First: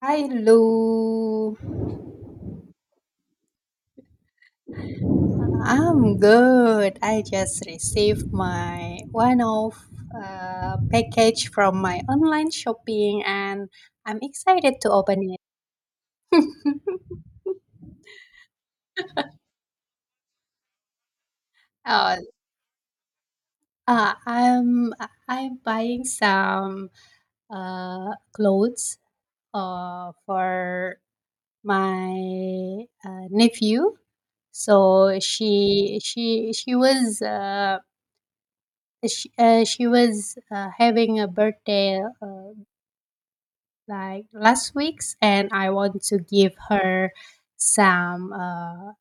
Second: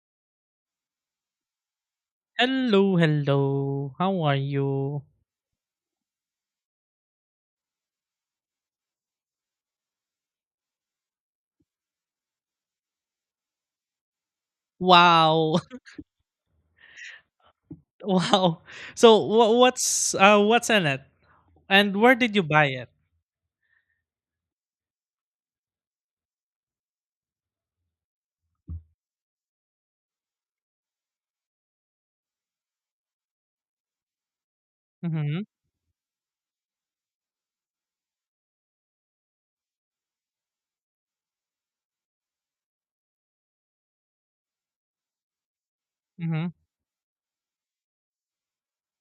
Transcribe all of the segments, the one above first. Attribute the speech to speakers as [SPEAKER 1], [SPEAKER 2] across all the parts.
[SPEAKER 1] Hello,
[SPEAKER 2] Hello, hello. How are you?
[SPEAKER 1] I'm good. I just received my one of package from my online shopping, and I'm excited to open it.
[SPEAKER 2] Wow. Wow. So what's in it? And where
[SPEAKER 1] Uh,
[SPEAKER 2] did you buy it?
[SPEAKER 1] uh, I'm I'm buying some clothes for my nephew. So
[SPEAKER 2] Mhm.
[SPEAKER 1] she was having a birthday like last week's, and I want to give
[SPEAKER 2] Mhm.
[SPEAKER 1] her some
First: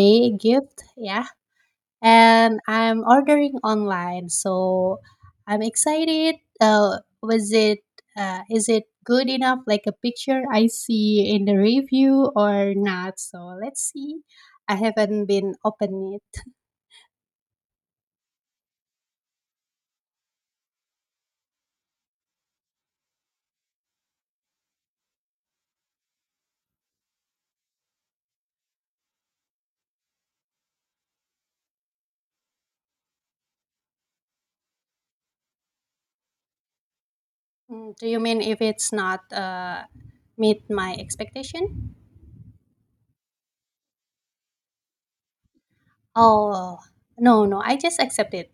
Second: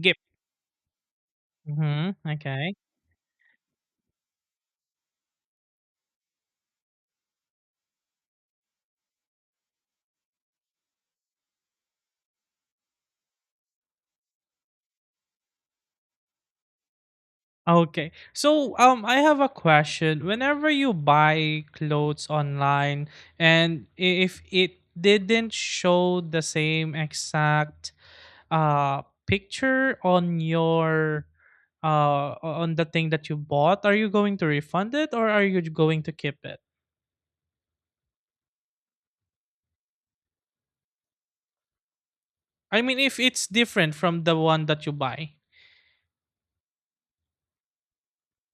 [SPEAKER 2] Gip.
[SPEAKER 1] gift, yeah.
[SPEAKER 2] Mhm.
[SPEAKER 1] And
[SPEAKER 2] Okay.
[SPEAKER 1] I'm ordering online, so I'm excited. Was it Is it good enough like a picture I see in the review or not? So let's see, I haven't been open it.
[SPEAKER 2] Okay. So I have a question. Whenever you buy clothes online, and if it didn't show the same exact uh picture uh on the thing that you bought, are you going to refund it or are you going to keep it?
[SPEAKER 1] Mm, do you mean if it's not meet my expectation?
[SPEAKER 2] I mean, if it's different from the one that you buy.
[SPEAKER 1] Oh, no, no, I just accept it.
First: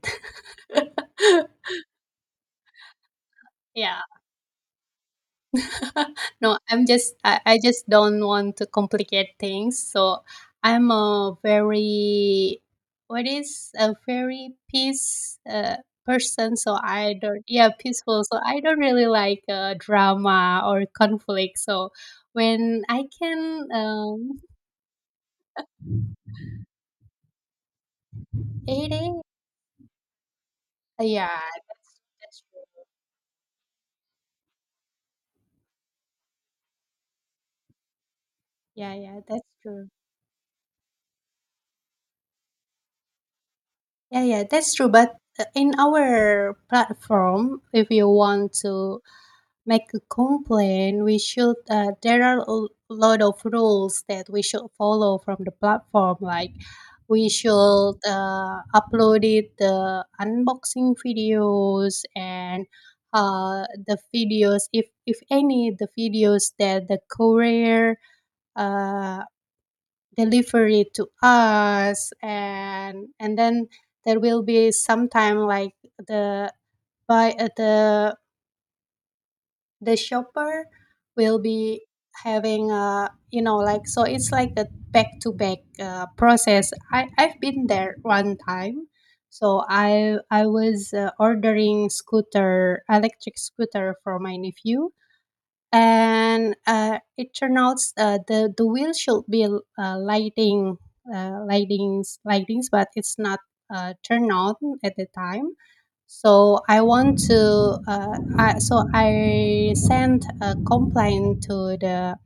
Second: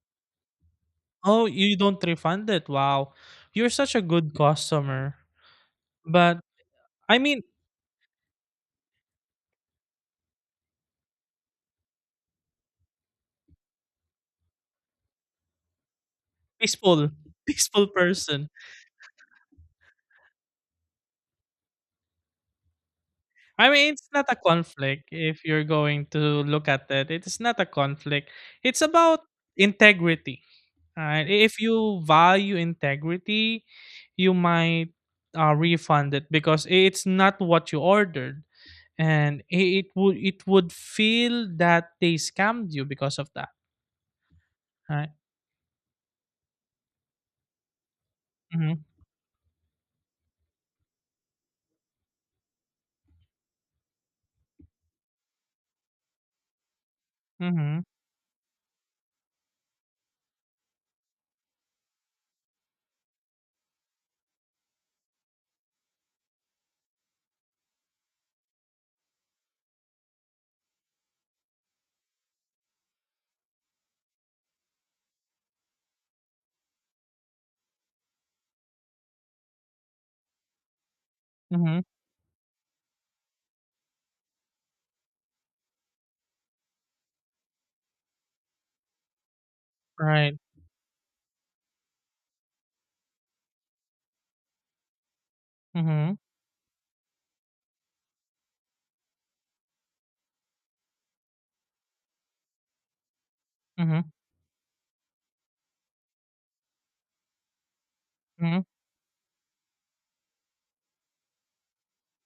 [SPEAKER 2] Oh, you don't refund it? Wow, you're such
[SPEAKER 1] Yeah.
[SPEAKER 2] a good customer. But
[SPEAKER 1] No, I'm just
[SPEAKER 2] I
[SPEAKER 1] I,
[SPEAKER 2] mean,
[SPEAKER 1] I just don't want to complicate things. So I'm a very what is a very peace person. So
[SPEAKER 2] peaceful
[SPEAKER 1] I don't, yeah,
[SPEAKER 2] peaceful
[SPEAKER 1] peaceful. So
[SPEAKER 2] person.
[SPEAKER 1] I don't really like drama or conflict. So when I can,
[SPEAKER 2] I mean, it's not a
[SPEAKER 1] um,
[SPEAKER 2] conflict. If you're going to look at it, it's not a conflict. It's
[SPEAKER 1] eight,
[SPEAKER 2] about integrity.
[SPEAKER 1] yeah,
[SPEAKER 2] Right. If
[SPEAKER 1] that's
[SPEAKER 2] you
[SPEAKER 1] that's
[SPEAKER 2] value
[SPEAKER 1] true.
[SPEAKER 2] integrity, you might refund it because it's not what you ordered,
[SPEAKER 1] Yeah, yeah,
[SPEAKER 2] and
[SPEAKER 1] that's
[SPEAKER 2] it
[SPEAKER 1] true.
[SPEAKER 2] would it would feel that they scammed you because of that.
[SPEAKER 1] Yeah, yeah, that's true.
[SPEAKER 2] Right.
[SPEAKER 1] But in our platform, if you want
[SPEAKER 2] Mhm.
[SPEAKER 1] to make a complaint, we should. There are a lot of rules that we should follow from the platform. Like, we
[SPEAKER 2] Mhm.
[SPEAKER 1] should upload it the unboxing videos, and the videos, if any, the videos that the courier uh, deliver it to us, and then there will be sometime like the by the the shopper will
[SPEAKER 2] Mhm.
[SPEAKER 1] be having a, you know, like, so it's like a back to back process. I've been there one time. So i
[SPEAKER 2] Right.
[SPEAKER 1] i was ordering scooter, electric scooter for my nephew,
[SPEAKER 2] Mhm.
[SPEAKER 1] and it turned out the wheel should be lightings, but it's not
[SPEAKER 2] Mhm.
[SPEAKER 1] turned on at the time. So I want to
[SPEAKER 2] Mhm.
[SPEAKER 1] so I sent a complaint to the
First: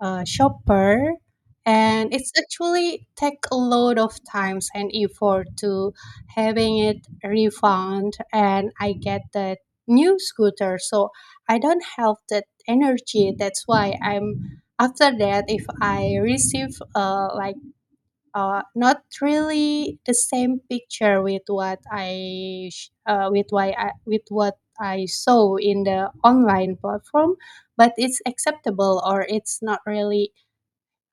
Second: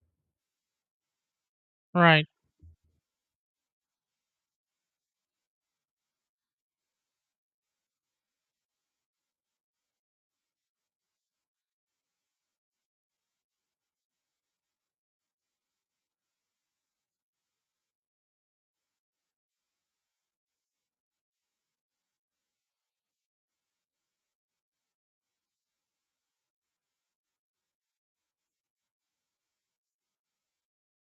[SPEAKER 1] shopper, and
[SPEAKER 2] Right.
[SPEAKER 1] it's actually take a lot of times and effort to having it refund and I get that new scooter. So I don't have that energy. That's why i'm, after that, if I receive not really the same picture with what I sh- with why I, with what I saw in the online platform, but it's acceptable, or it's not really,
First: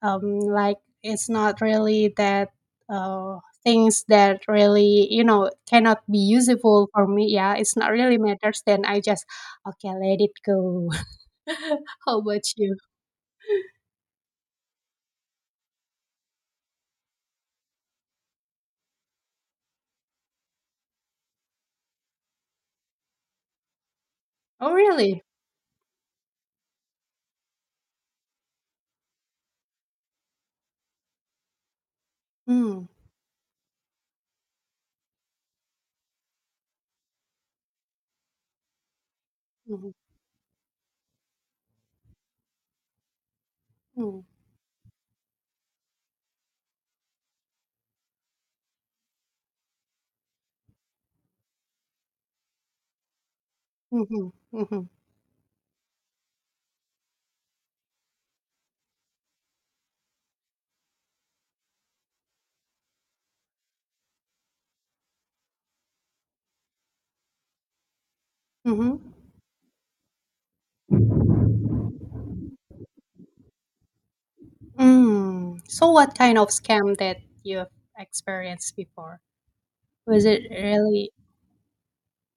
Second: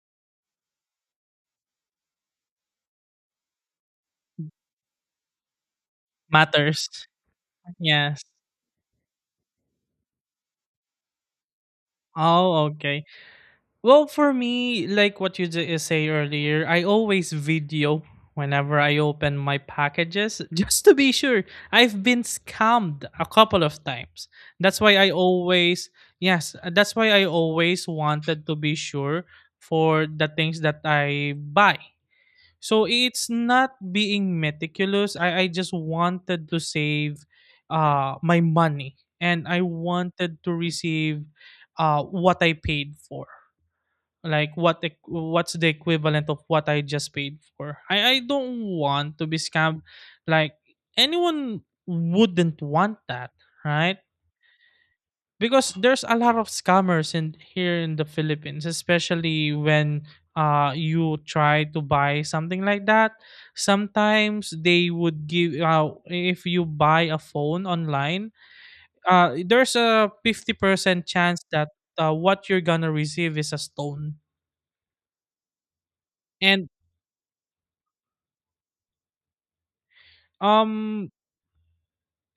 [SPEAKER 1] like, it's not really that uh, things that, really, you know, cannot be useful for
[SPEAKER 2] Matters.
[SPEAKER 1] me, yeah, it's not really
[SPEAKER 2] Yes.
[SPEAKER 1] matters, then I just okay let it go. How about
[SPEAKER 2] Oh,
[SPEAKER 1] you?
[SPEAKER 2] okay. Well, for me, like what you say earlier, I always video whenever I open my packages just to be sure. I've been scammed a couple of times.
[SPEAKER 1] Oh
[SPEAKER 2] That's why I
[SPEAKER 1] really?
[SPEAKER 2] always, yes, that's why I always wanted to be sure for the things that I buy.
[SPEAKER 1] Mm.
[SPEAKER 2] So it's not being meticulous. I just wanted to save my money, and I
[SPEAKER 1] Mm-hmm.
[SPEAKER 2] wanted to receive what I paid for,
[SPEAKER 1] Mm-hmm.
[SPEAKER 2] like what what's the equivalent of what I just paid for. I don't want to be scammed. Like, anyone wouldn't want that, right?
[SPEAKER 1] Mm-hmm. Mm-hmm.
[SPEAKER 2] Because there's a lot of scammers in here in the Philippines, especially when you try to buy something like that. Sometimes they would give if you buy a phone online,
[SPEAKER 1] Mm-hmm.
[SPEAKER 2] there's a 50% chance that what you're gonna receive is a stone.
[SPEAKER 1] Mm. So, what kind of
[SPEAKER 2] And
[SPEAKER 1] scam that you've experienced before? Was it
[SPEAKER 2] um
[SPEAKER 1] really?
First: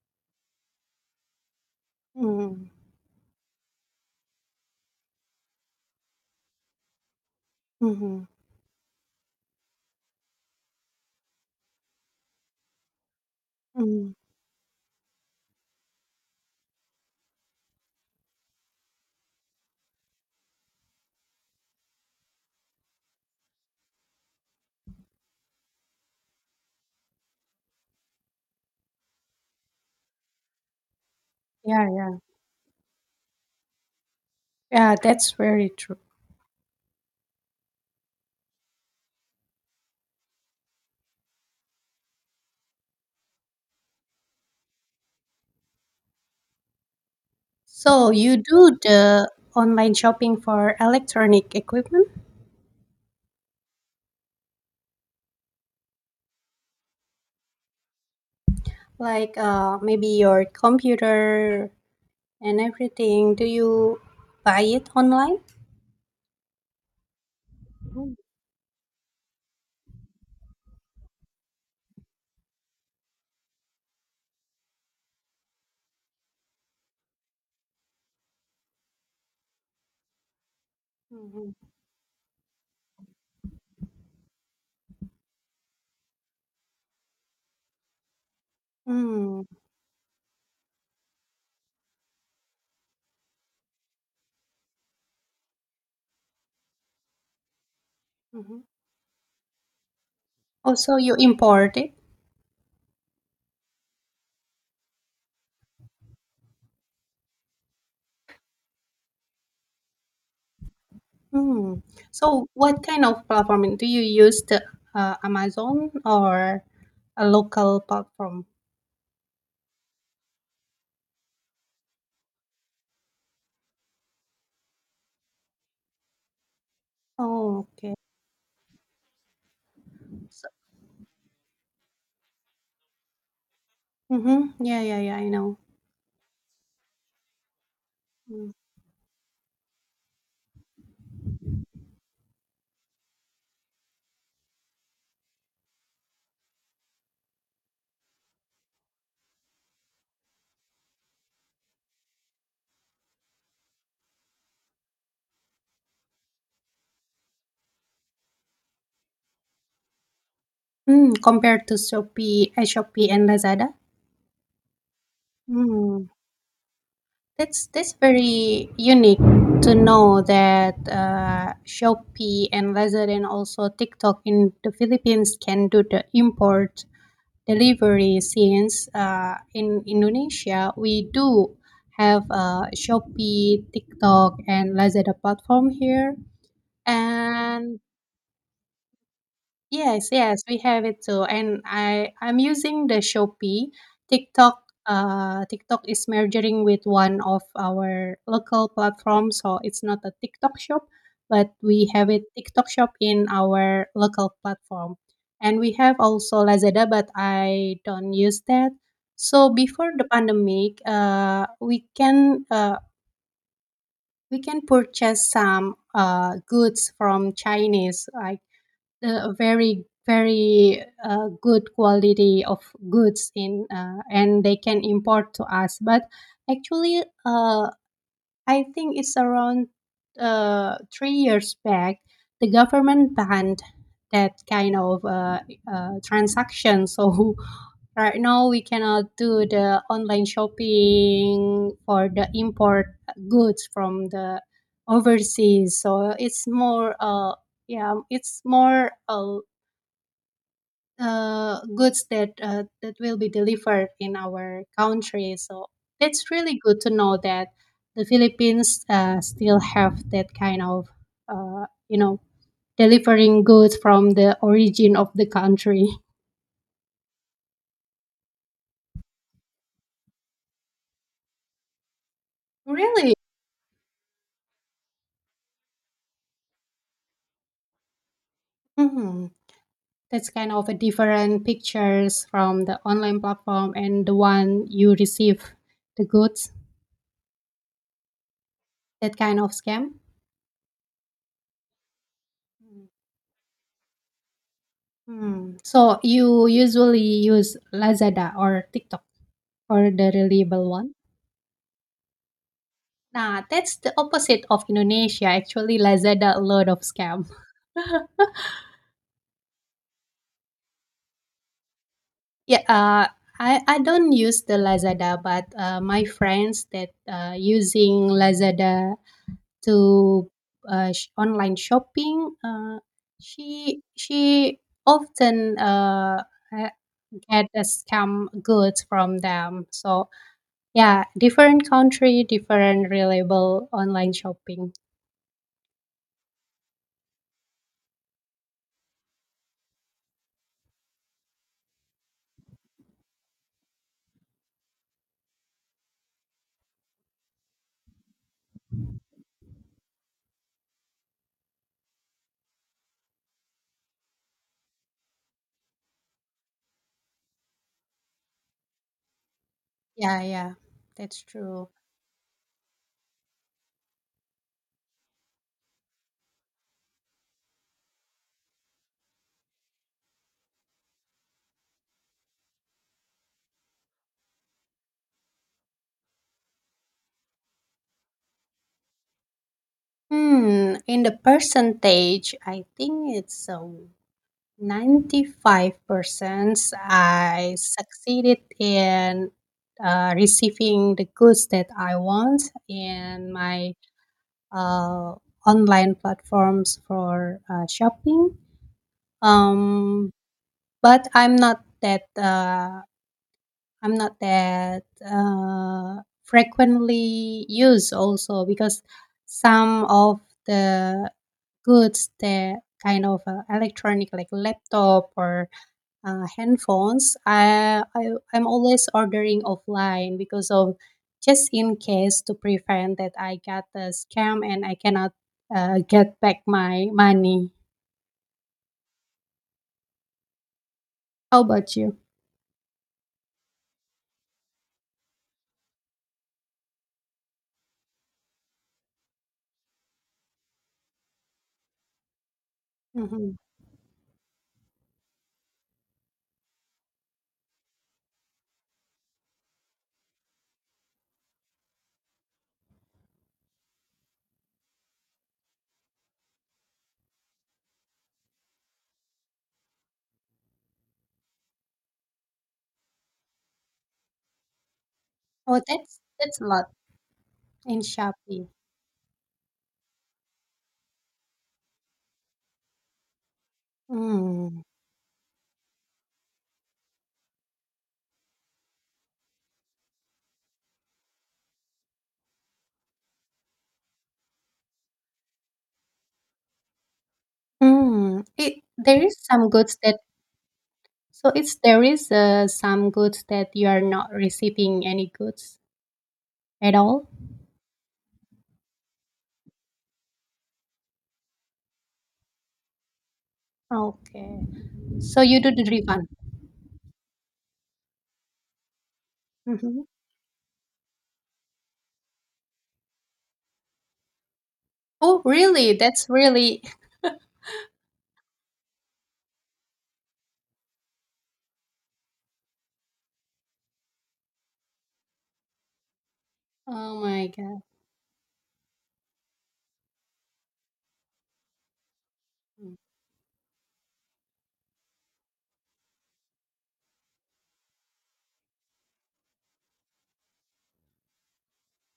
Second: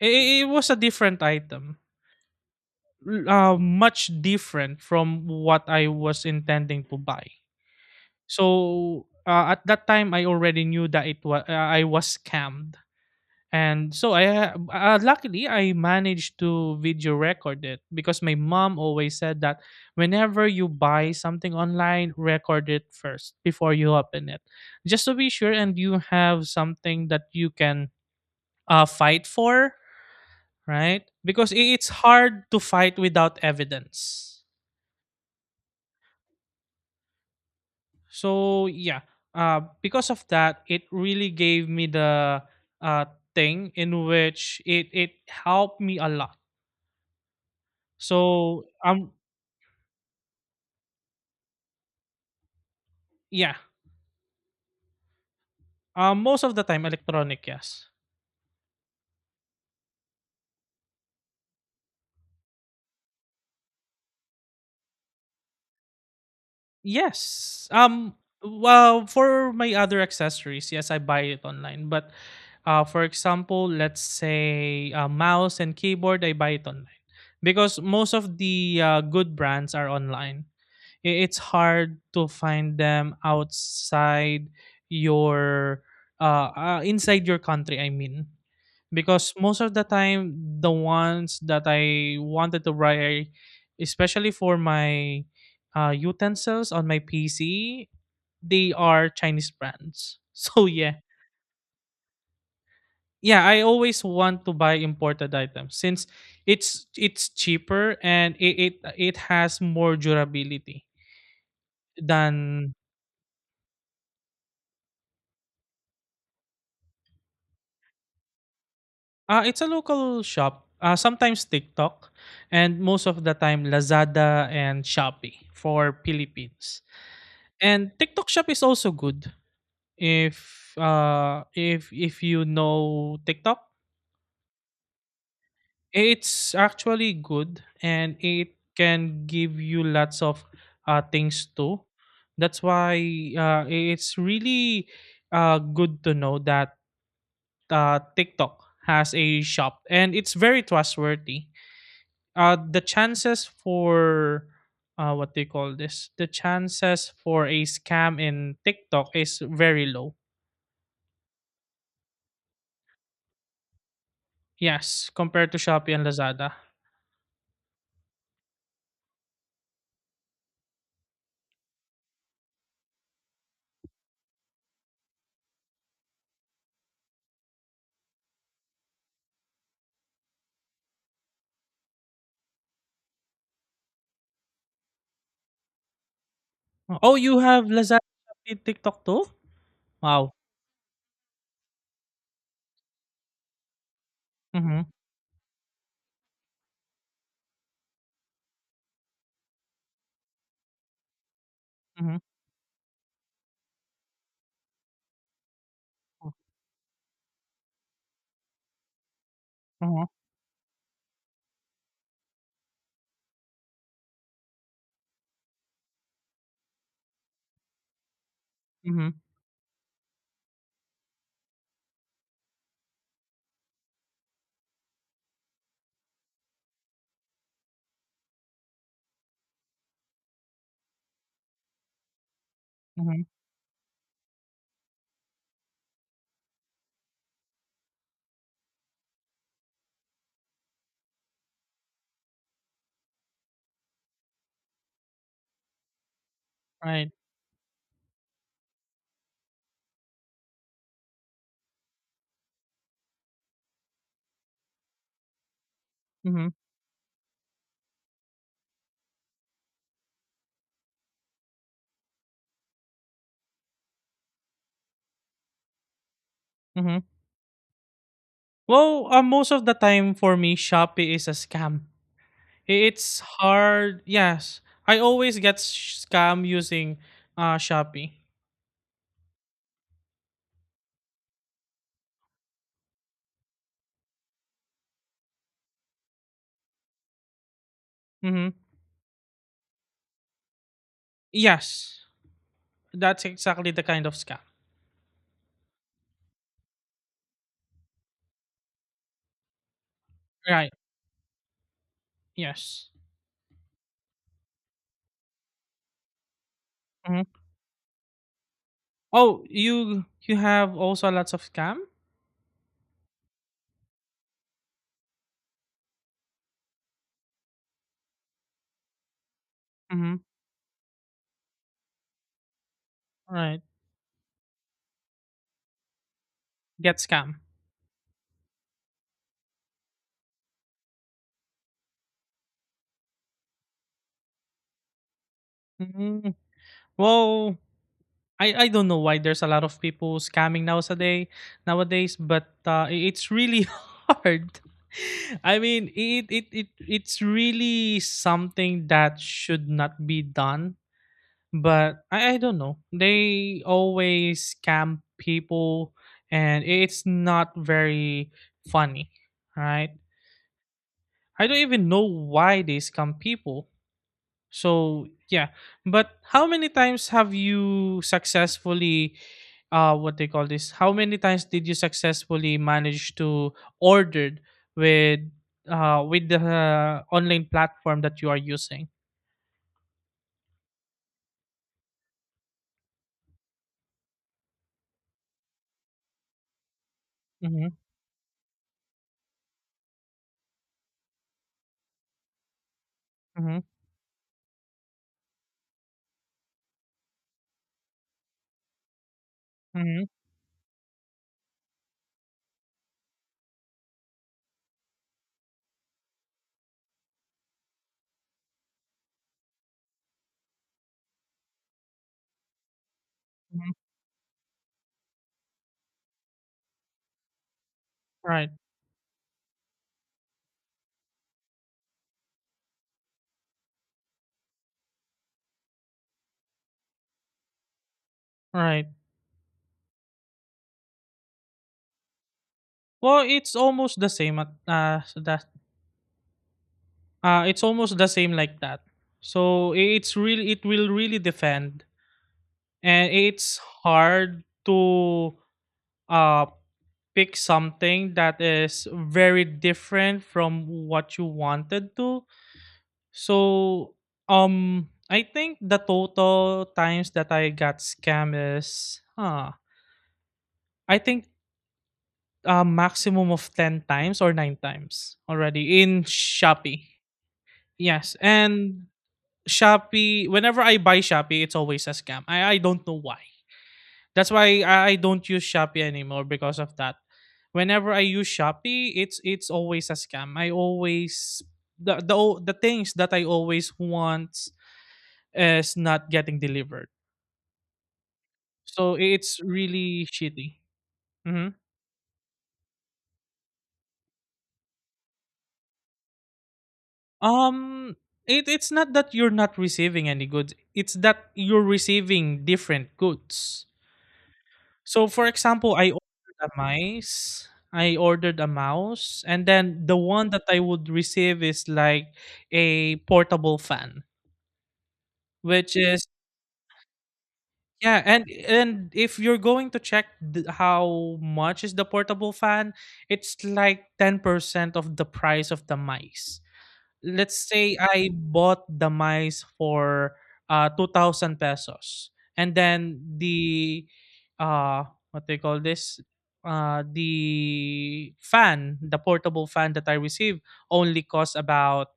[SPEAKER 2] it was a different item,
[SPEAKER 1] Mm,
[SPEAKER 2] much different from what I was intending to buy.
[SPEAKER 1] mm-hmm,
[SPEAKER 2] So at that time, I already knew that it was I was scammed, and so
[SPEAKER 1] mm.
[SPEAKER 2] luckily I managed to video record it because my mom always said that whenever you buy something online, record it first before you open it, just to be sure, and you have something that you can fight for, right? Because
[SPEAKER 1] Yeah,
[SPEAKER 2] it's
[SPEAKER 1] yeah,
[SPEAKER 2] hard to fight without evidence.
[SPEAKER 1] yeah. That's very true.
[SPEAKER 2] So yeah, because of that, it really gave me the uh, thing in which it helped me a lot.
[SPEAKER 1] So, you
[SPEAKER 2] So,
[SPEAKER 1] do the online shopping for electronic equipment,
[SPEAKER 2] yeah, most of the time electronic, yes.
[SPEAKER 1] like maybe your computer and everything. Do you buy it online?
[SPEAKER 2] Yes.
[SPEAKER 1] Mm-hmm.
[SPEAKER 2] Well, for my other accessories, yes, I buy it online. But, for example, let's say a mouse and keyboard, I buy it online because most of the good brands are online. It's
[SPEAKER 1] Mm-hmm.
[SPEAKER 2] hard to find them outside your inside your country. I mean, because most of the time the ones that I wanted to buy, especially for my utensils on my PC,
[SPEAKER 1] Mm-hmm.
[SPEAKER 2] they are Chinese brands. So
[SPEAKER 1] Also,
[SPEAKER 2] yeah,
[SPEAKER 1] you import it.
[SPEAKER 2] yeah, I always want to buy imported items since it's cheaper and it has more durability
[SPEAKER 1] Hmm. So,
[SPEAKER 2] than
[SPEAKER 1] what kind of platform do you use? The Amazon or a local platform?
[SPEAKER 2] it's a local shop. Sometimes TikTok, and most of the time Lazada and Shopee for Philippines.
[SPEAKER 1] Oh,
[SPEAKER 2] And
[SPEAKER 1] okay.
[SPEAKER 2] TikTok Shop is also good
[SPEAKER 1] So,
[SPEAKER 2] if you know TikTok.
[SPEAKER 1] mm-hmm. Yeah, yeah, yeah. I know.
[SPEAKER 2] It's actually good and
[SPEAKER 1] Mm.
[SPEAKER 2] it can give you lots of things too. That's why it's really good to know that TikTok has a shop and it's very trustworthy. The chances for what they call this the chances for a scam in TikTok is very low.
[SPEAKER 1] Mm, compared to Shopee, Shopee and Lazada.
[SPEAKER 2] Yes, compared to Shopee and
[SPEAKER 1] Hmm.
[SPEAKER 2] Lazada.
[SPEAKER 1] That's very unique to know that Shopee and Lazada and also TikTok in the Philippines can do the import delivery, since in Indonesia we do have Shopee, TikTok, and Lazada platform here.
[SPEAKER 2] Oh, you have
[SPEAKER 1] And
[SPEAKER 2] Lazada, Shopee, TikTok too?
[SPEAKER 1] yes,
[SPEAKER 2] Wow.
[SPEAKER 1] yes, we have it too. And I'm using the Shopee.
[SPEAKER 2] Mm-hmm.
[SPEAKER 1] TikTok is merging with one of our local platforms, so it's not a TikTok shop, but we have
[SPEAKER 2] Mm-hmm.
[SPEAKER 1] it TikTok shop in our local platform. And we have also Lazada, but I don't use that. So before the
[SPEAKER 2] Mm-hmm.
[SPEAKER 1] pandemic, we can we can purchase some goods from Chinese, like
[SPEAKER 2] Mm-hmm.
[SPEAKER 1] a very very good quality of goods in and they can import to us, but actually I think it's around 3 years back the government
[SPEAKER 2] Mm-hmm.
[SPEAKER 1] banned that kind of transaction. So right now we cannot do the online shopping for the import goods from the overseas. So it's more
[SPEAKER 2] Right.
[SPEAKER 1] yeah it's more goods that that will be delivered in our country. So that's
[SPEAKER 2] Mm-hmm.
[SPEAKER 1] really good to know that the Philippines still have that kind of you know, delivering goods from the origin of the country.
[SPEAKER 2] Mm-hmm. Well, most of the time for me, Shopee is a scam.
[SPEAKER 1] Really?
[SPEAKER 2] It's hard. Yes, I always get scam using Shopee.
[SPEAKER 1] Hmm, that's kind of a different pictures from the online platform and the one you receive the goods.
[SPEAKER 2] Mm-hmm.
[SPEAKER 1] That kind of scam.
[SPEAKER 2] Yes. That's exactly the kind of scam.
[SPEAKER 1] Hmm. So you usually use Lazada or TikTok. Or the reliable
[SPEAKER 2] Right.
[SPEAKER 1] one?
[SPEAKER 2] Yes.
[SPEAKER 1] Nah, that's the opposite of Indonesia. Actually, Lazada a lot of scam.
[SPEAKER 2] Hmm. Oh, you have also lots of scam.
[SPEAKER 1] Yeah, I don't use the Lazada, but my friends that using Lazada
[SPEAKER 2] Mm-hmm.
[SPEAKER 1] to online shopping,
[SPEAKER 2] Right.
[SPEAKER 1] she often uh,
[SPEAKER 2] Get scam.
[SPEAKER 1] get a scam goods from them. So yeah, different country, different reliable online shopping.
[SPEAKER 2] hmm Well, I don't know why there's a lot of people scamming nowadays, but it's really hard. I mean, it's really something that should not be done, but I don't know. They always scam people, and it's not very funny, right?
[SPEAKER 1] Yeah, yeah, that's
[SPEAKER 2] I don't
[SPEAKER 1] true.
[SPEAKER 2] even know why they scam people. So yeah, but how many times have you successfully, what they call this? How many times did you successfully manage to ordered with, with the online platform that you are using?
[SPEAKER 1] Hmm, in the percentage, I think it's 95% I
[SPEAKER 2] Mm-hmm,
[SPEAKER 1] succeeded in receiving the goods that I want in
[SPEAKER 2] mm-hmm,
[SPEAKER 1] my uh, online platforms for shopping.
[SPEAKER 2] mm-hmm,
[SPEAKER 1] Um, but I'm not that frequently used also, because some of the goods that kind of
[SPEAKER 2] mm-hmm.
[SPEAKER 1] electronic, like laptop or handphones, I'm
[SPEAKER 2] Right,
[SPEAKER 1] always ordering offline because of, just in case to prevent that I got the scam and I cannot get back my money.
[SPEAKER 2] right.
[SPEAKER 1] How about you?
[SPEAKER 2] Well, it's almost the same at so that it's almost the same like that. So it will really depend, and
[SPEAKER 1] Hmm.
[SPEAKER 2] it's hard to uh pick something that is very different from what you wanted to. So I think the total times that I got scam is, I think a maximum of 10 times or nine times
[SPEAKER 1] Oh,
[SPEAKER 2] already in
[SPEAKER 1] that's a lot
[SPEAKER 2] Shopee.
[SPEAKER 1] in
[SPEAKER 2] Yes,
[SPEAKER 1] Shopee.
[SPEAKER 2] and Shopee, whenever I buy Shopee, it's always a scam. I don't know why. That's why
[SPEAKER 1] Mm.
[SPEAKER 2] I don't use Shopee anymore because of that. Whenever I use Shopee, it's always a scam. I always the o- the things that I always want is not getting delivered.
[SPEAKER 1] Mm, it
[SPEAKER 2] So
[SPEAKER 1] there is
[SPEAKER 2] it's
[SPEAKER 1] some goods that
[SPEAKER 2] really shitty.
[SPEAKER 1] so
[SPEAKER 2] Hmm.
[SPEAKER 1] it's, there is some goods that you are not receiving any goods at all.
[SPEAKER 2] Um, it's not that you're not receiving any goods. It's that you're receiving different goods.
[SPEAKER 1] Okay,
[SPEAKER 2] So
[SPEAKER 1] so
[SPEAKER 2] for
[SPEAKER 1] you do the
[SPEAKER 2] example, I
[SPEAKER 1] refund.
[SPEAKER 2] ordered a mice, I ordered a mouse, and
[SPEAKER 1] Hmm.
[SPEAKER 2] then the one that I would receive is like a portable fan,
[SPEAKER 1] Oh, really?
[SPEAKER 2] which
[SPEAKER 1] That's
[SPEAKER 2] is,
[SPEAKER 1] really.
[SPEAKER 2] yeah, and if you're going to check how much is the portable fan, it's like 10% of the price of the mice.
[SPEAKER 1] Oh my
[SPEAKER 2] Let's
[SPEAKER 1] god,
[SPEAKER 2] say I bought the mice for 2000 pesos, and then the uh what they call this the fan the portable fan that I received only cost about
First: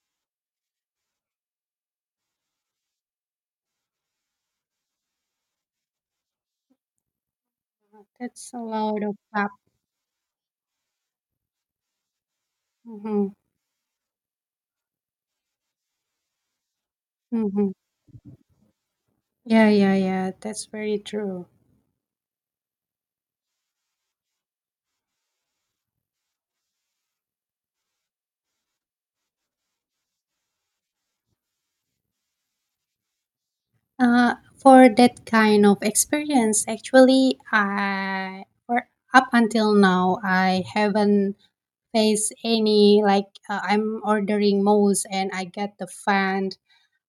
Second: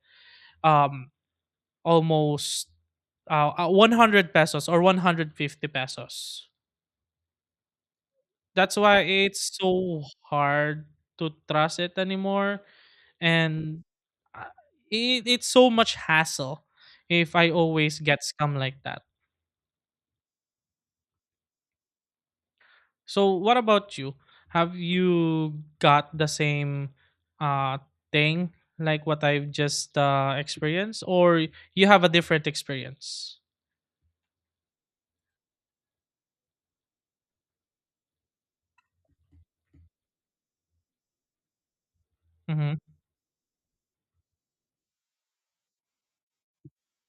[SPEAKER 2] um almost 100 pesos or 150 pesos.
[SPEAKER 1] that's a
[SPEAKER 2] That's
[SPEAKER 1] lot
[SPEAKER 2] why
[SPEAKER 1] of crap.
[SPEAKER 2] it's so hard to trust it anymore,
[SPEAKER 1] Hmm.
[SPEAKER 2] and uh, it's so much hassle if I
[SPEAKER 1] Hmm.
[SPEAKER 2] always get scam like that.
[SPEAKER 1] Yeah, yeah, yeah. That's very true.
[SPEAKER 2] So what about you? Have you got the same uh thing like what I've just experienced, or you have a different experience?
[SPEAKER 1] For that kind of experience, actually, I for up until now, I haven't face
[SPEAKER 2] Mhm.
[SPEAKER 1] any like I'm ordering mouse and I get the fan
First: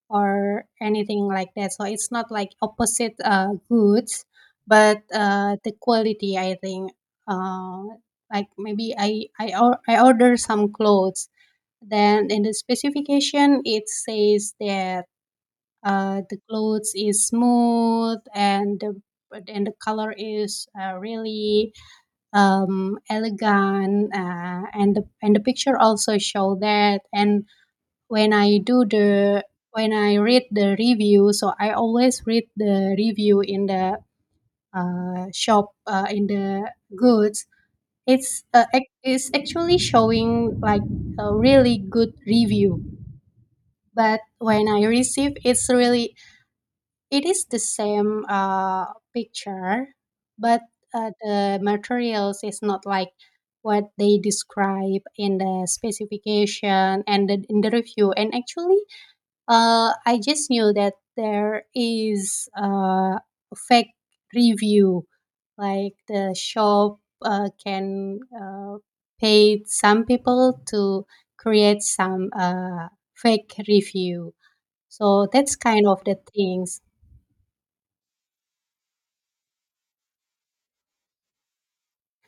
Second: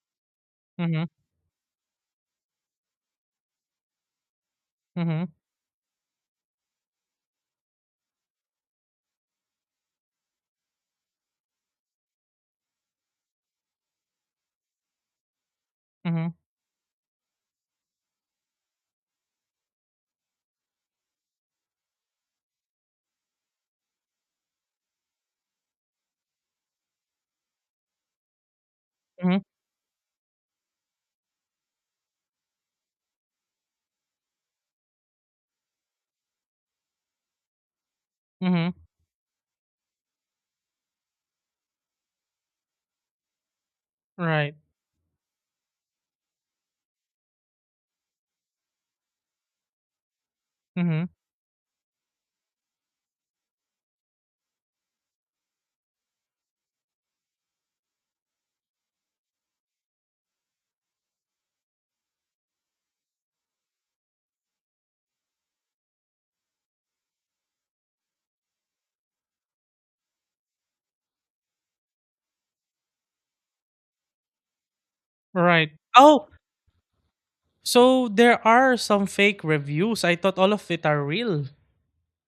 [SPEAKER 1] or
[SPEAKER 2] Mhm.
[SPEAKER 1] anything like that. So it's not like opposite goods, but
[SPEAKER 2] Mhm.
[SPEAKER 1] the quality, I think, uh, like maybe I order some clothes. Then in the specification it says that
[SPEAKER 2] Mhm.
[SPEAKER 1] the clothes is smooth and the color is really, elegant, and the picture also show that. And when I do
[SPEAKER 2] Mhm.
[SPEAKER 1] the when I read the review, so I always read the review in the shop in the goods.
[SPEAKER 2] Mhm.
[SPEAKER 1] It's actually showing like a really good review, but
[SPEAKER 2] Right.
[SPEAKER 1] when I receive, it is the same picture, but
[SPEAKER 2] Mhm.
[SPEAKER 1] the materials is not like what they describe in the specification and in the review. And actually, I just knew that there is a fake review, like the shop can pay some people to create some fake review. So that's
[SPEAKER 2] Right.
[SPEAKER 1] kind of the
[SPEAKER 2] Oh,
[SPEAKER 1] things.
[SPEAKER 2] so there are some fake reviews. I thought all of it are real.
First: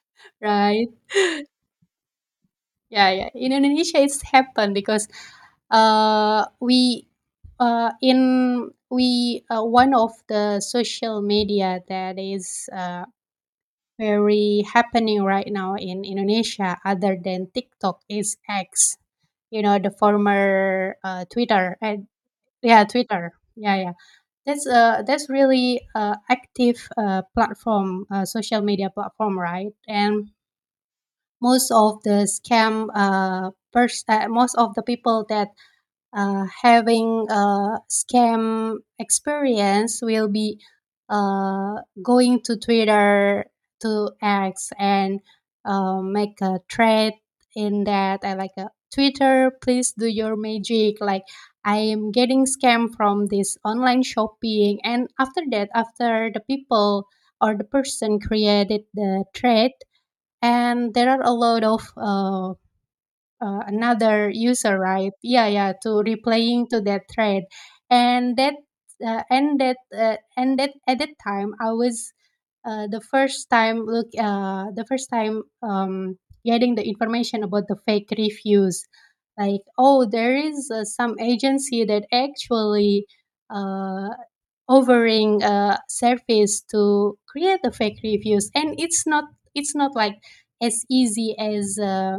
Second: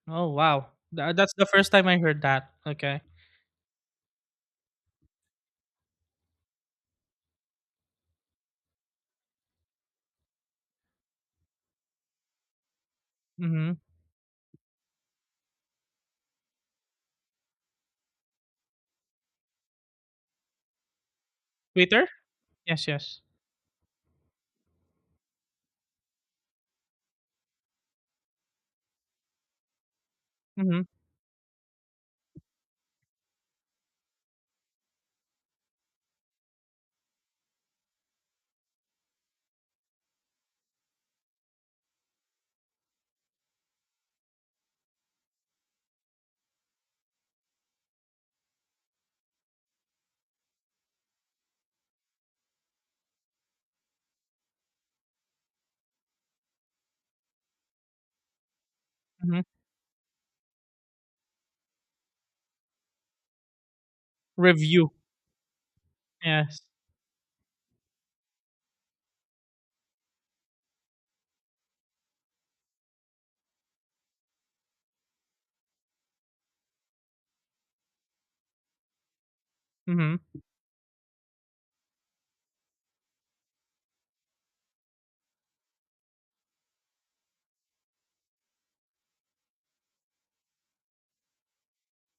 [SPEAKER 2] Oh wow,
[SPEAKER 1] Right.
[SPEAKER 2] That's the first time I heard that. Okay.
[SPEAKER 1] Yeah, yeah. In Indonesia, it's happened because we in we one of the social media that is
[SPEAKER 2] Mm-hmm.
[SPEAKER 1] very happening right now in Indonesia, other than TikTok, is X. You know, the former Twitter. And,
[SPEAKER 2] Twitter?
[SPEAKER 1] yeah,
[SPEAKER 2] Yes, yes.
[SPEAKER 1] Twitter. Yeah, yeah. That's that's really active platform, social media platform, right? And
[SPEAKER 2] Mm-hmm.
[SPEAKER 1] most of the most of the people that having a scam experience will be uh, going to Twitter, to X, and make a thread in that, I like a Twitter, please do your magic. Like, I am getting scam from this online shopping, and after that, after the people or the person created the
[SPEAKER 2] Mm-hmm.
[SPEAKER 1] thread, and there are a lot of another user,
[SPEAKER 2] Review?
[SPEAKER 1] right, yeah, yeah, to
[SPEAKER 2] Yes.
[SPEAKER 1] replaying to that thread. And that and that and that at that time I was the first time, getting the information about the fake reviews. Like, oh, there
[SPEAKER 2] Mm-hmm.
[SPEAKER 1] is some agency that actually uh, offering a service to create the fake reviews, and it's not, it's not like as easy as uh,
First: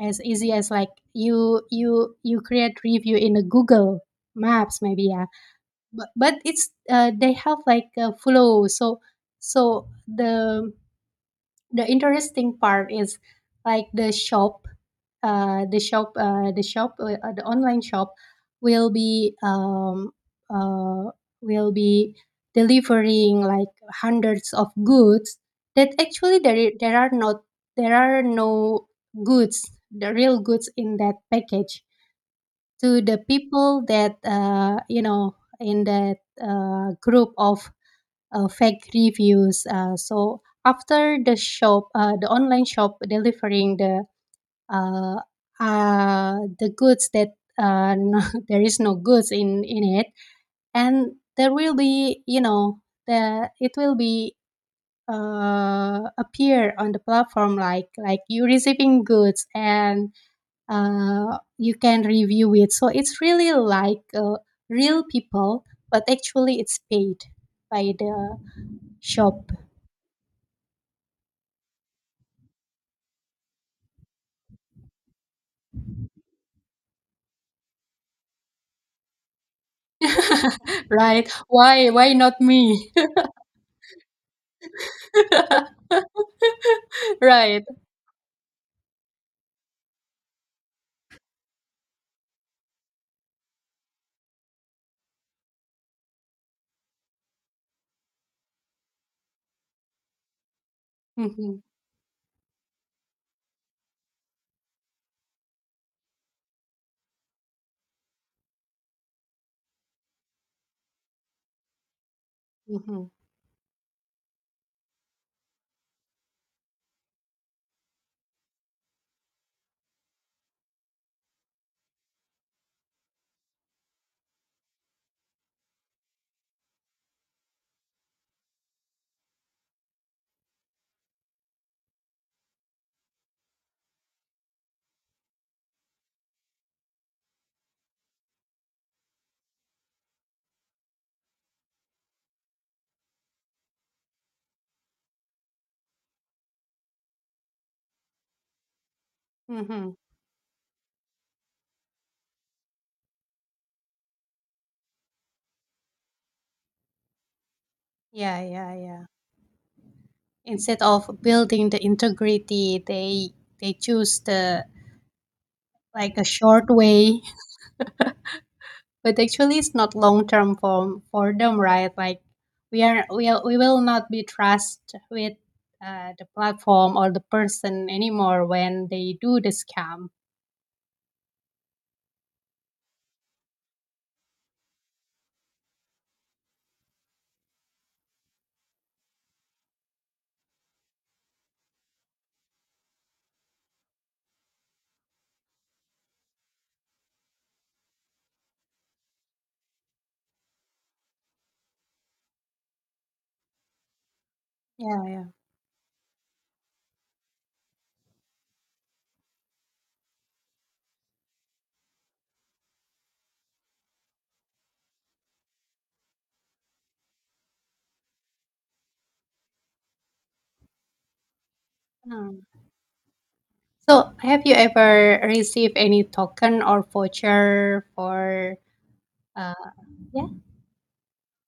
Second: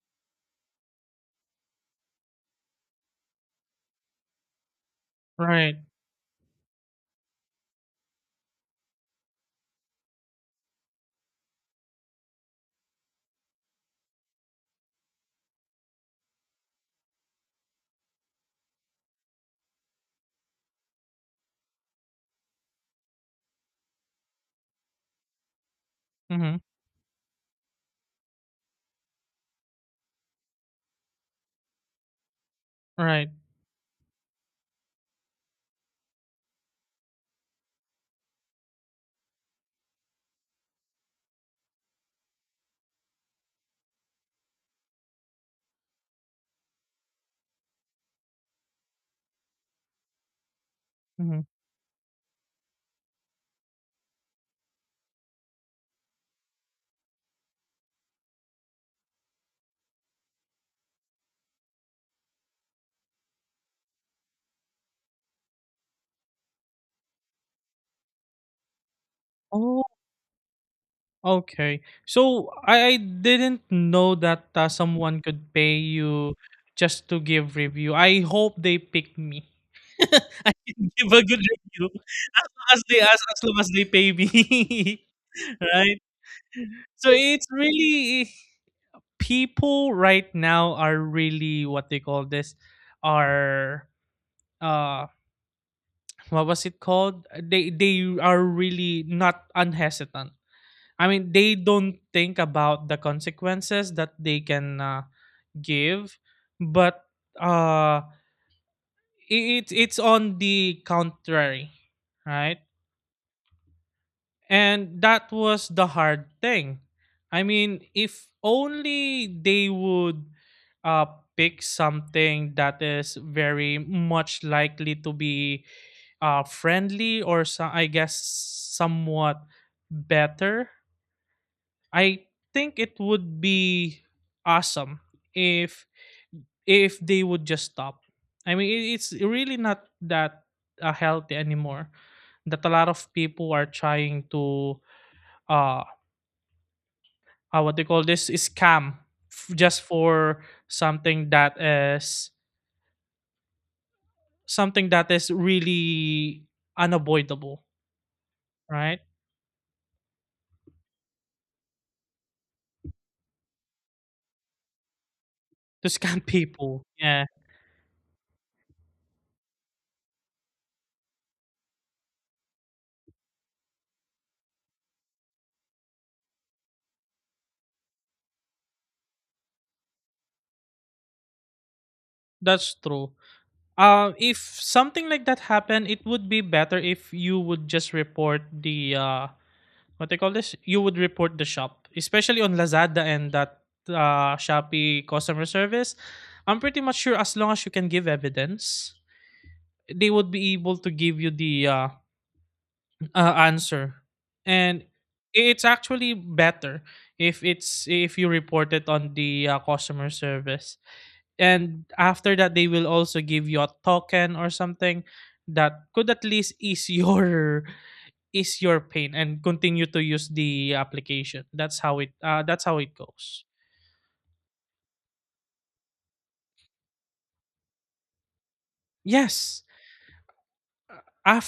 [SPEAKER 1] as easy as like, you you create review in a google maps, maybe, yeah.
[SPEAKER 2] Right.
[SPEAKER 1] But it's they have like a flow. So so the interesting part is, like, the shop the shop the shop the online shop will be um uh will be delivering like hundreds of goods that actually there
[SPEAKER 2] Mm-hmm.
[SPEAKER 1] i- there are not, there are no goods, the real goods in that package, to the
[SPEAKER 2] Right.
[SPEAKER 1] people that, uh, you know, in that group of fake reviews. So after the online shop delivering uh, the goods that, no, there is no goods in it, and
[SPEAKER 2] Mm-hmm.
[SPEAKER 1] there will be, you know, the it will be appear on the platform like you receiving goods, and you can review it. So it's really like real people, but actually it's paid by the shop.
[SPEAKER 2] Oh, okay. So I didn't know that someone could pay you just to give review. I hope they pick me. I can give a
[SPEAKER 1] Right.
[SPEAKER 2] good review
[SPEAKER 1] Why not me?
[SPEAKER 2] as long as they pay me, right? So it's
[SPEAKER 1] Right.
[SPEAKER 2] really people right now are really what they call this, are uh what was it called? They are really not unhesitant. I mean, they
[SPEAKER 1] Mhm,
[SPEAKER 2] don't think about the consequences that they can give, but uh it's on the contrary, right?
[SPEAKER 1] mhm,
[SPEAKER 2] And that was the hard thing. I mean, if only they would uh, pick something that is very much likely to be friendly, or so, I guess, somewhat better, I think it would be awesome if if they would just stop. I mean, it's really not that healthy anymore. That a lot of people are trying to uh, what they call this, scam, just
[SPEAKER 1] mhm.
[SPEAKER 2] for something that is something that is really unavoidable,
[SPEAKER 1] Yeah, yeah,
[SPEAKER 2] right?
[SPEAKER 1] yeah. Instead of building the integrity, they choose the
[SPEAKER 2] To
[SPEAKER 1] like a
[SPEAKER 2] scam
[SPEAKER 1] short
[SPEAKER 2] people,
[SPEAKER 1] way.
[SPEAKER 2] yeah.
[SPEAKER 1] But actually it's not long term for them, right? Like, we will not be trust with the platform or the person anymore when they do the scam.
[SPEAKER 2] That's true. If something like that happened, it would be better if you would just report the what they call this you would report the shop, especially on Lazada, and that Shopee customer service. I'm pretty much sure, as long as you can give evidence, they would be able to give you the answer. And
[SPEAKER 1] Yeah,
[SPEAKER 2] it's actually better if it's if you report it on the customer service. And after that, they will also give you a token or something that could at least ease your ease your pain and continue to use the application. That's how it
[SPEAKER 1] yeah.
[SPEAKER 2] goes.
[SPEAKER 1] So, have you ever received any token or voucher for, uh,
[SPEAKER 2] Yes,
[SPEAKER 1] yeah,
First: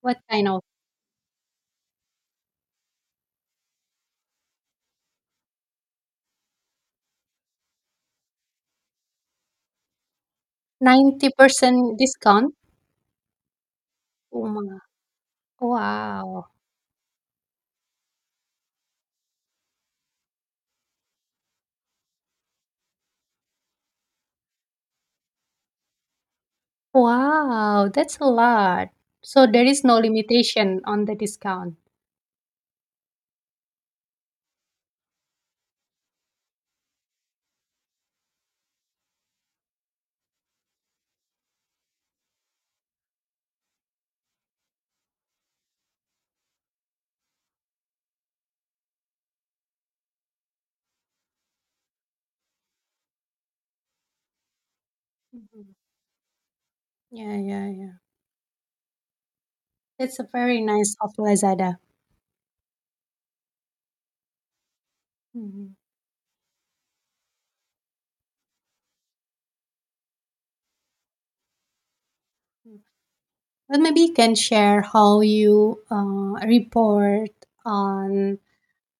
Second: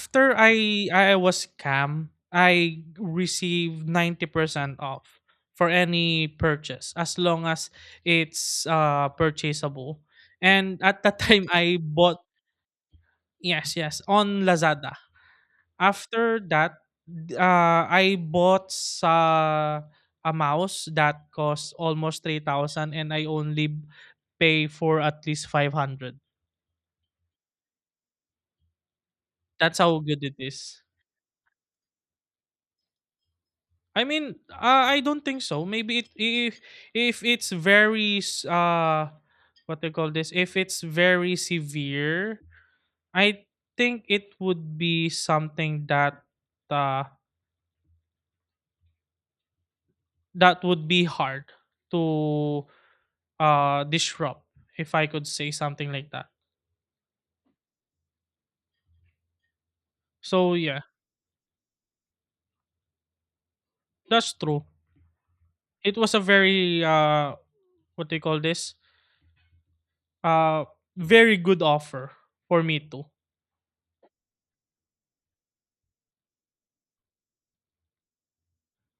[SPEAKER 1] what kind of,
[SPEAKER 2] I was scam, I received 90% off for any purchase as long as it's purchasable. And at that time I
[SPEAKER 1] 90%
[SPEAKER 2] bought,
[SPEAKER 1] discount?
[SPEAKER 2] yes, yes, on
[SPEAKER 1] Oh my-
[SPEAKER 2] Lazada. After
[SPEAKER 1] Wow.
[SPEAKER 2] that, I bought sa a mouse that cost almost 3000 and I only pay for at least 500.
[SPEAKER 1] Wow, that's a lot. So there
[SPEAKER 2] That's
[SPEAKER 1] is no
[SPEAKER 2] how good it
[SPEAKER 1] limitation
[SPEAKER 2] is.
[SPEAKER 1] on the discount.
[SPEAKER 2] I mean, I don't think so. Maybe if it's very what they call this, if it's very severe, I think it would be something that uh that would be hard to disrupt, if I could say
[SPEAKER 1] Mhm.
[SPEAKER 2] something like that.
[SPEAKER 1] Yeah, yeah, yeah. That's a
[SPEAKER 2] So
[SPEAKER 1] very
[SPEAKER 2] yeah,
[SPEAKER 1] nice of Lazada.
[SPEAKER 2] that's true.
[SPEAKER 1] Mhm.
[SPEAKER 2] It was a very what they call this uh very good offer for me
[SPEAKER 1] Mm.
[SPEAKER 2] too.
[SPEAKER 1] Well, maybe you can share how you report on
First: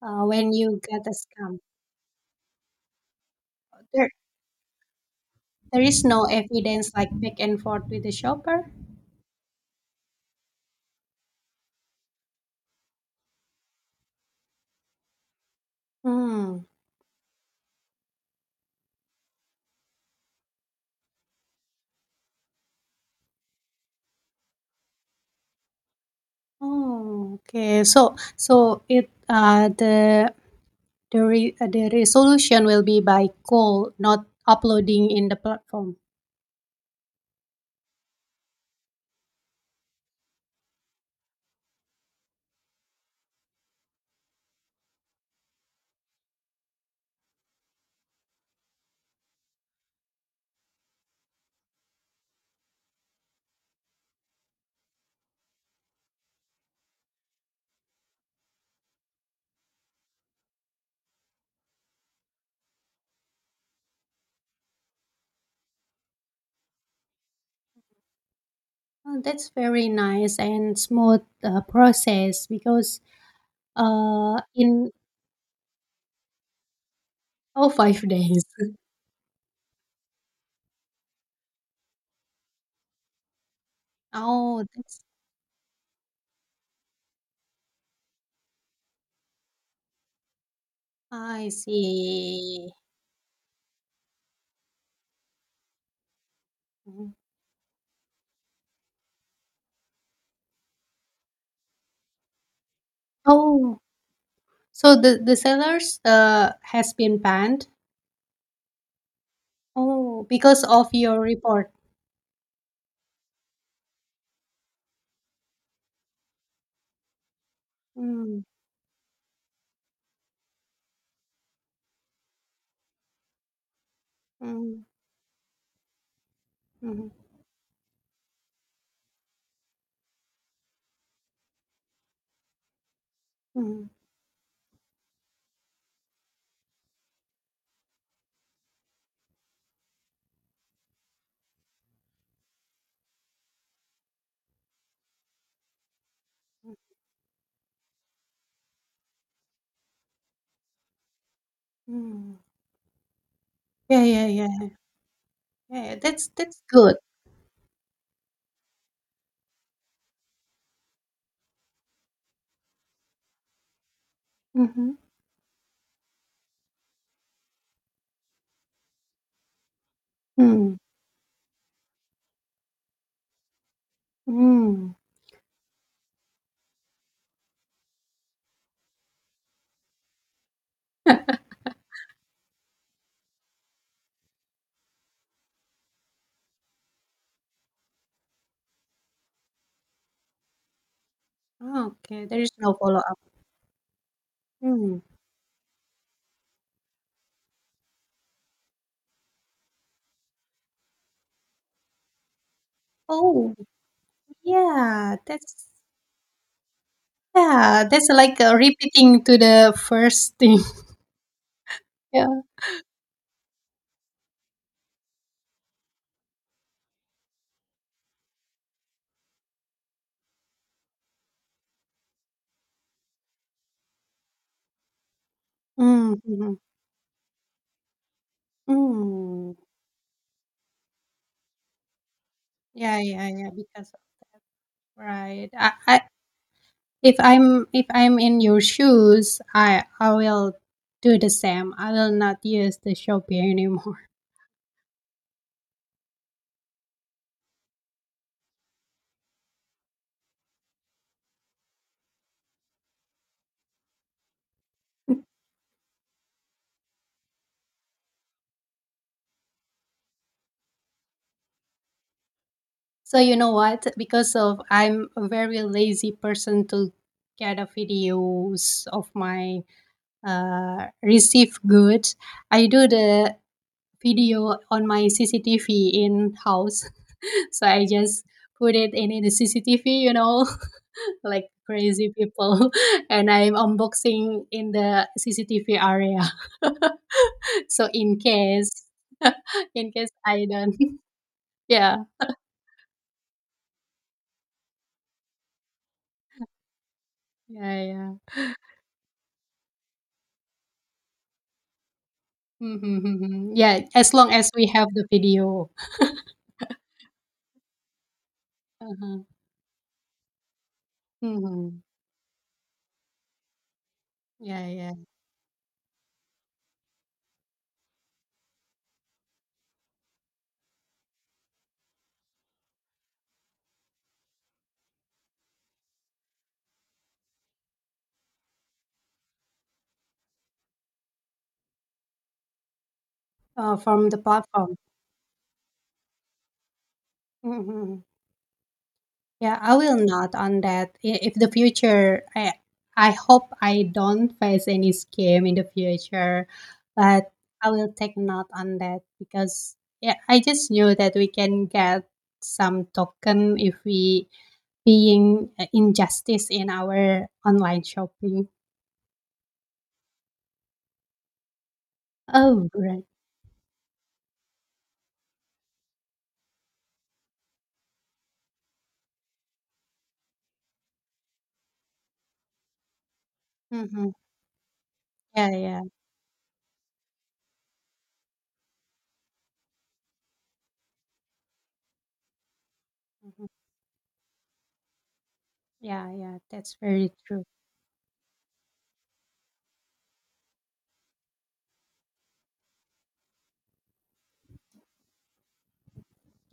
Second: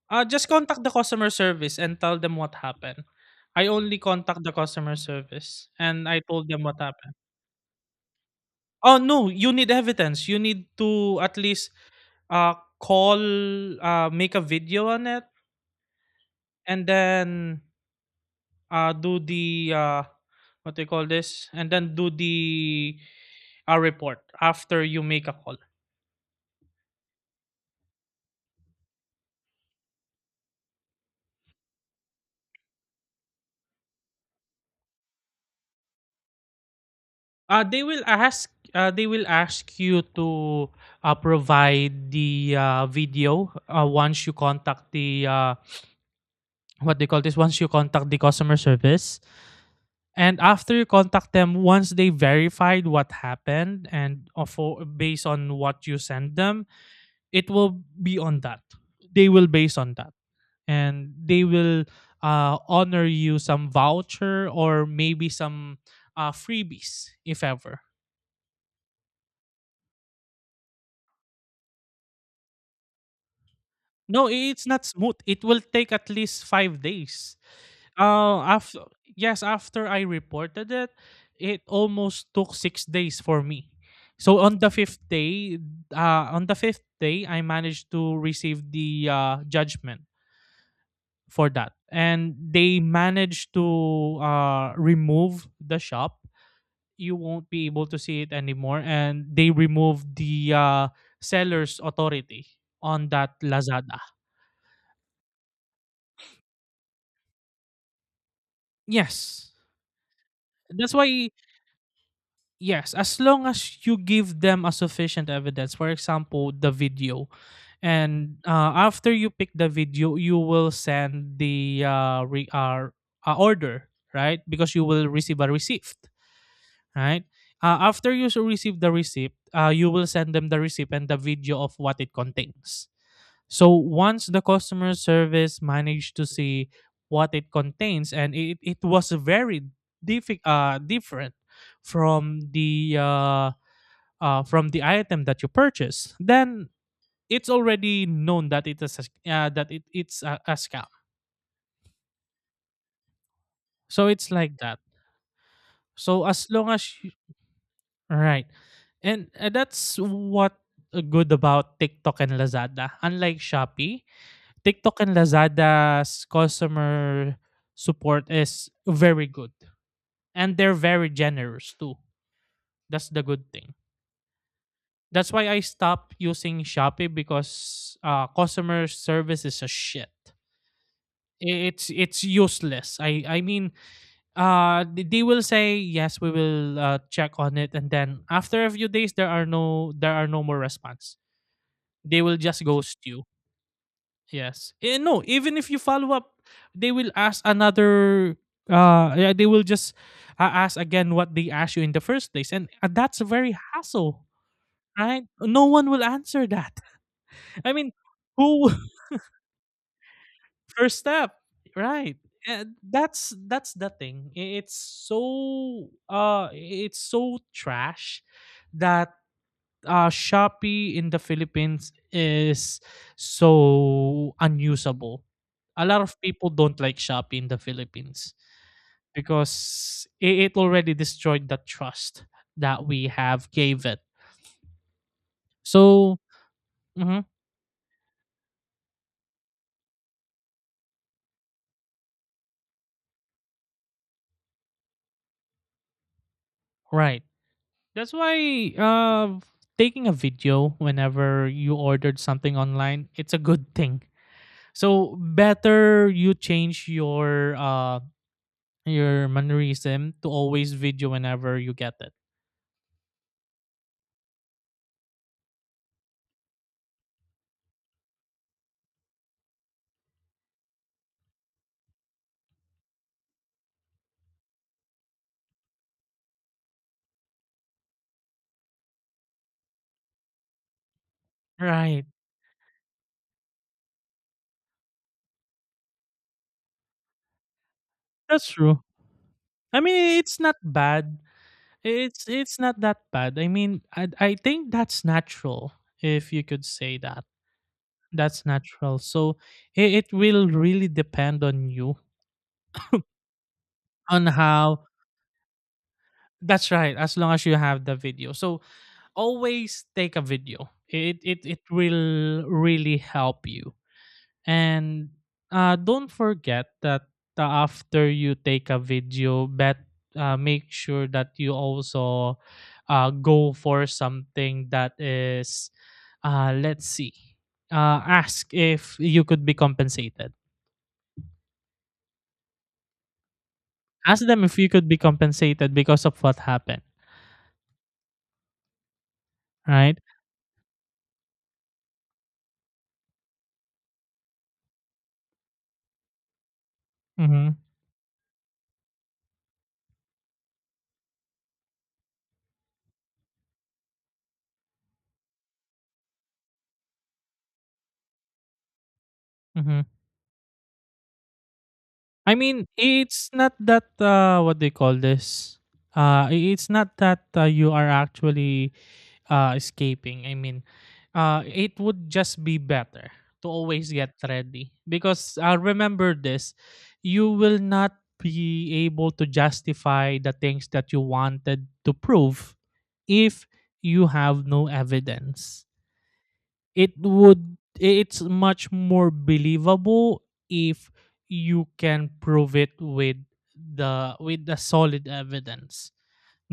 [SPEAKER 2] Just
[SPEAKER 1] when you
[SPEAKER 2] contact the
[SPEAKER 1] get a
[SPEAKER 2] customer
[SPEAKER 1] scam.
[SPEAKER 2] service and tell them what happened. I only
[SPEAKER 1] There
[SPEAKER 2] contact the customer service
[SPEAKER 1] There is
[SPEAKER 2] and I
[SPEAKER 1] no
[SPEAKER 2] told them what
[SPEAKER 1] evidence like
[SPEAKER 2] happened.
[SPEAKER 1] back and forth with the shopper?
[SPEAKER 2] Oh no, you need evidence. You need to at least uh call, make a video on it
[SPEAKER 1] Hmm.
[SPEAKER 2] and then do the what do you call this? And then do the report after you make a call.
[SPEAKER 1] Oh, okay. So so it the the resolution will be by call, not uploading in the platform.
[SPEAKER 2] They will ask you to provide the video once you contact the what they call this once you contact the customer service, and after you contact them, once they verified what happened and based on what you send them, it will be on that, they will base on that, and they will honor you some voucher or maybe some freebies if ever.
[SPEAKER 1] Oh, that's very nice and smooth process because
[SPEAKER 2] No, I it's not
[SPEAKER 1] in
[SPEAKER 2] smooth. It will take at least 5 days.
[SPEAKER 1] oh, five days.
[SPEAKER 2] After Yes, after I reported it, it almost took 6 days for me. So on
[SPEAKER 1] Oh,
[SPEAKER 2] the 5th
[SPEAKER 1] that's,
[SPEAKER 2] day, on the 5th day, I managed to receive the judgment
[SPEAKER 1] I
[SPEAKER 2] for that. And
[SPEAKER 1] see.
[SPEAKER 2] they managed to remove the shop.
[SPEAKER 1] Mhm.
[SPEAKER 2] You won't be able to see it anymore. And they removed the seller's authority on that
[SPEAKER 1] Oh,
[SPEAKER 2] Lazada.
[SPEAKER 1] so the sellers has been banned.
[SPEAKER 2] Yes.
[SPEAKER 1] Oh, because of
[SPEAKER 2] That's
[SPEAKER 1] your
[SPEAKER 2] why,
[SPEAKER 1] report.
[SPEAKER 2] yes, as long as you give them a sufficient evidence, for example, the video, and
[SPEAKER 1] Mm,
[SPEAKER 2] after you pick the video, you will send the order, right? Because
[SPEAKER 1] mm,
[SPEAKER 2] you will receive a receipt,
[SPEAKER 1] mhm,
[SPEAKER 2] right? After you receive the receipt, you will send them the receipt and the video of what it contains. So
[SPEAKER 1] mhm,
[SPEAKER 2] once the customer service managed to see what it contains, and it was very different from the uh, from the item that you purchased, then
[SPEAKER 1] hmm.
[SPEAKER 2] it's already known that it is a, it's a scam.
[SPEAKER 1] Yeah,
[SPEAKER 2] So
[SPEAKER 1] yeah,
[SPEAKER 2] it's like
[SPEAKER 1] yeah,
[SPEAKER 2] that.
[SPEAKER 1] yeah, yeah,
[SPEAKER 2] So as
[SPEAKER 1] that's
[SPEAKER 2] long as
[SPEAKER 1] good.
[SPEAKER 2] you, right, and that's what good about TikTok and Lazada. Unlike Shopee,
[SPEAKER 1] Mhm,
[SPEAKER 2] TikTok and Lazada's customer support is very good. And
[SPEAKER 1] mm,
[SPEAKER 2] they're very generous too. That's the good thing.
[SPEAKER 1] mm.
[SPEAKER 2] That's why I stopped using Shopee because customer service is a shit. It's useless. I mean, they will say yes, we will check on it, and then after a few days, there are no, more response. They
[SPEAKER 1] Okay,
[SPEAKER 2] will
[SPEAKER 1] there is
[SPEAKER 2] just
[SPEAKER 1] no
[SPEAKER 2] ghost
[SPEAKER 1] follow-up.
[SPEAKER 2] you. Yes.
[SPEAKER 1] Mm.
[SPEAKER 2] Eh, no, even if you follow up, they will ask another yeah, they will just ask again what they asked you in the first place, and that's a
[SPEAKER 1] Oh,
[SPEAKER 2] very hassle,
[SPEAKER 1] yeah,
[SPEAKER 2] right? No
[SPEAKER 1] that's,
[SPEAKER 2] one will answer that. I
[SPEAKER 1] yeah,
[SPEAKER 2] mean,
[SPEAKER 1] that's like,
[SPEAKER 2] who
[SPEAKER 1] repeating to the first thing.
[SPEAKER 2] first step, right?
[SPEAKER 1] Yeah.
[SPEAKER 2] Eh, that's the thing. It's so trash that Shopee in the Philippines is so unusable. A lot
[SPEAKER 1] Mm,
[SPEAKER 2] of people
[SPEAKER 1] mhm,
[SPEAKER 2] don't like Shopee in the Philippines
[SPEAKER 1] mm.
[SPEAKER 2] because it already destroyed the trust that
[SPEAKER 1] Yeah,
[SPEAKER 2] we
[SPEAKER 1] yeah, yeah,
[SPEAKER 2] have gave
[SPEAKER 1] because
[SPEAKER 2] it.
[SPEAKER 1] right. I
[SPEAKER 2] So,
[SPEAKER 1] if
[SPEAKER 2] mhm,
[SPEAKER 1] I'm in your shoes, I will do the same. I will not use the Shopee anymore.
[SPEAKER 2] right. That's why taking a video whenever you ordered something online, it's a good thing. So better you change your mannerism to always video whenever you get it.
[SPEAKER 1] So you know what? Because of I'm a very lazy person to get a videos of my received goods. I do the video on my CCTV in house. So I just put it in the CCTV, you know, like
[SPEAKER 2] Right.
[SPEAKER 1] crazy people, and I'm unboxing in the CCTV area. So in
[SPEAKER 2] That's
[SPEAKER 1] case,
[SPEAKER 2] true. I
[SPEAKER 1] in case
[SPEAKER 2] mean, it's
[SPEAKER 1] I
[SPEAKER 2] not
[SPEAKER 1] don't,
[SPEAKER 2] bad.
[SPEAKER 1] yeah,
[SPEAKER 2] It's not that bad. I mean, I think that's natural if you could say that.
[SPEAKER 1] yeah, yeah.
[SPEAKER 2] That's natural. So it will really depend on you
[SPEAKER 1] Mhm, mhm. Yeah, as
[SPEAKER 2] on
[SPEAKER 1] long as we
[SPEAKER 2] how.
[SPEAKER 1] have the video.
[SPEAKER 2] That's right, as long as you have the video. So
[SPEAKER 1] Uh-huh.
[SPEAKER 2] always take a video. It
[SPEAKER 1] Mhm.
[SPEAKER 2] will really help you.
[SPEAKER 1] Yeah, yeah.
[SPEAKER 2] And don't forget that after you take a video, bet make sure that you also go for something that is, let's see, ask if you could be compensated.
[SPEAKER 1] From the
[SPEAKER 2] Ask them if you
[SPEAKER 1] platform.
[SPEAKER 2] could be compensated because of what happened,
[SPEAKER 1] Mhm. Yeah, I will
[SPEAKER 2] right?
[SPEAKER 1] not on that. I- If the future, I hope I don't face any scam in the future, but
[SPEAKER 2] Mm-hmm.
[SPEAKER 1] I will take note on that, because yeah, I just knew that we can get some token if we being injustice in our online shopping.
[SPEAKER 2] Mm-hmm. I mean,
[SPEAKER 1] Oh, right.
[SPEAKER 2] it's not that what they call this. It's not that you are actually escaping. I mean, it would just be better to always
[SPEAKER 1] Mm-hmm.
[SPEAKER 2] get ready because
[SPEAKER 1] Yeah, yeah.
[SPEAKER 2] remember this: you will not be able to justify the things that you wanted to prove if
[SPEAKER 1] Mhm.
[SPEAKER 2] you have no evidence.
[SPEAKER 1] Yeah, yeah, that's
[SPEAKER 2] It
[SPEAKER 1] very true.
[SPEAKER 2] would. It's much more believable if you can prove it with the solid evidence.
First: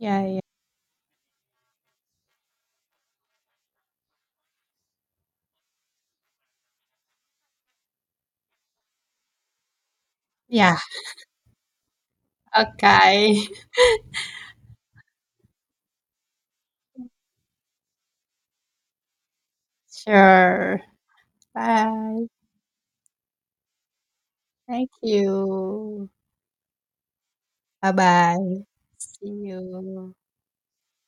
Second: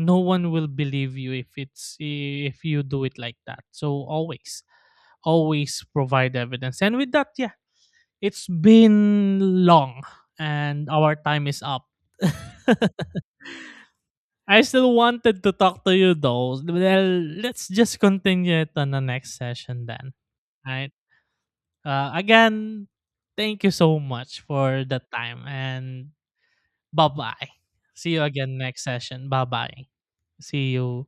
[SPEAKER 2] No
[SPEAKER 1] yeah.
[SPEAKER 2] one will believe you if it's if you do it like that, so always, always provide evidence. And with that, yeah, it's been long
[SPEAKER 1] Yeah,
[SPEAKER 2] and our time is up.
[SPEAKER 1] okay.
[SPEAKER 2] I still wanted to talk to you though. Well, let's just continue it on the next session then,
[SPEAKER 1] Sure.
[SPEAKER 2] right?
[SPEAKER 1] Bye.
[SPEAKER 2] Again, thank you so much for
[SPEAKER 1] Thank
[SPEAKER 2] the time,
[SPEAKER 1] you.
[SPEAKER 2] and bye bye. See you again
[SPEAKER 1] Bye-bye.
[SPEAKER 2] next
[SPEAKER 1] See
[SPEAKER 2] session. Bye bye.
[SPEAKER 1] you.
[SPEAKER 2] See you.